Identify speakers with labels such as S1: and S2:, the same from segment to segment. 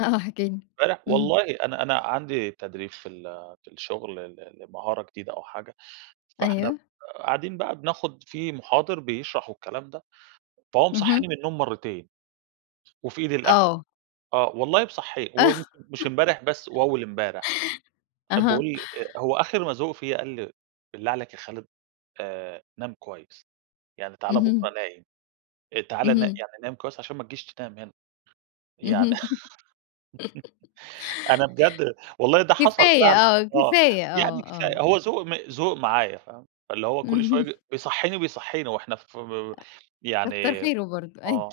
S1: آه، آه احكِ لي.
S2: امبارح
S1: اهم.
S2: والله، أنا أنا عندي تدريب في ال في الشغل ل لمهارة جديدة أو حاجة، فإحنا ب
S1: أيوه.
S2: قاعدين بقى بناخد في مُحاضر بيشرح والكلام ده، فهو مصحيني
S1: اهم.
S2: من النوم مرتين، وفي إيدي القهوة،
S1: آه.
S2: آه والله، مصحيني و مش امبارح بس، وأول مبارح،
S1: أها.
S2: باقول هو آخر ما زهق فيا قال لي: "بالله عليك يا خالد، آآ نام كويس يعني، تعالَ بكرا
S1: اهم.
S2: نايم، تعالَ نا
S1: اهم.
S2: يعني نايم كويس عشان ما تجيش تنام هنا،
S1: اهم
S2: يعني أنا بجد والله، ده حصل
S1: كفاية
S2: فعلًا،
S1: آه،
S2: آه،
S1: كفاية آه،
S2: يعني
S1: آه.
S2: كفاية هو ذوق م ذوق معايا، فاهمة، اللي هو كل
S1: اهم.
S2: شوية بيصحيني وبيصحينا وإحنا ف
S1: أ كتر
S2: يعني،
S1: خيره برضه، أيوه.
S2: آه.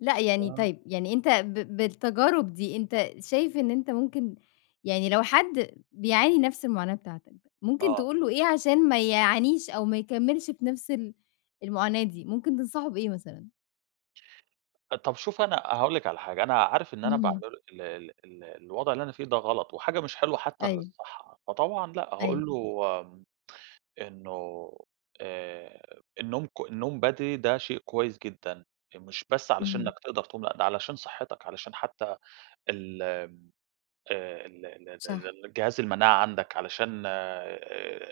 S1: لأ يعني،
S2: [unintelligible]
S1: طيب يعني أنت ب بالتجارب دي، أنت شايف إن أنت ممكن يعني لو حد بيعاني نفس المعاناة بتاعتك، ممكن
S2: آه.
S1: تقول له إيه عشان ما يعانيش أو ما يكملش في نفس ال المعاناة دي؟ ممكن تنصحه بإيه مثلًا؟
S2: طب شوفي، أنا هاقول لِك على حاجة، أنا عارف إن أنا
S1: اهم.
S2: باعمل ال ال ال الوضع اللي أنا فيه ده غلط، وحاجة مش حلوة حتى
S1: أيوه.
S2: للصحة، فطبعًا لا،
S1: أيوه.
S2: هاقول له إنه آآ النوم ك النوم بدري ده شيء كويس جدًا، مش بس علشان إنك
S1: اهم.
S2: تقدر تقوم، ده علشان صحتك، علشان حتى ال ال آآ، ال
S1: صح.
S2: ال الجهاز المناعة عندك، علشان آآ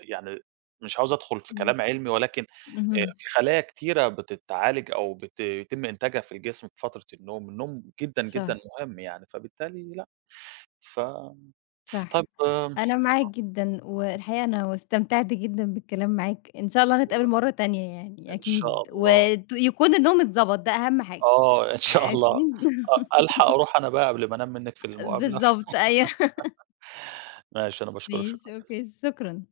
S2: يعني مش عاوز أدخل في
S1: إمم.
S2: كلام علمي، ولكن
S1: اهم.
S2: في خلايا كتيرة بتتعالج أو بت بيتم إنتاجها في الجسم في فترة النوم، النوم جدًا جدًا
S1: صح.
S2: مهم يعني، فبالتالي لا، ف طيب
S1: صح، أنا معاك جدًا،
S2: [unintelligible]
S1: والحقيقة أنا استمتعت جدًا بالكلام معاك، إن شاء الله نتقابل
S2: [unintelligible]
S1: مرة تانية يعني
S2: إن
S1: أكيد،
S2: شاء الله.
S1: وت يكون النوم اتضبط، ده أهم حاجة
S2: آه، إن شاء
S1: أكيد.
S2: الله. أ ألحق أروح أنا بقى قبل ما أنام منِك في المقابلة،
S1: بالضبط أيوه.
S2: ماشي، أنا باشكرِك، شكرًا
S1: ماشي
S2: جزيلًا.
S1: أوكي شكرًا.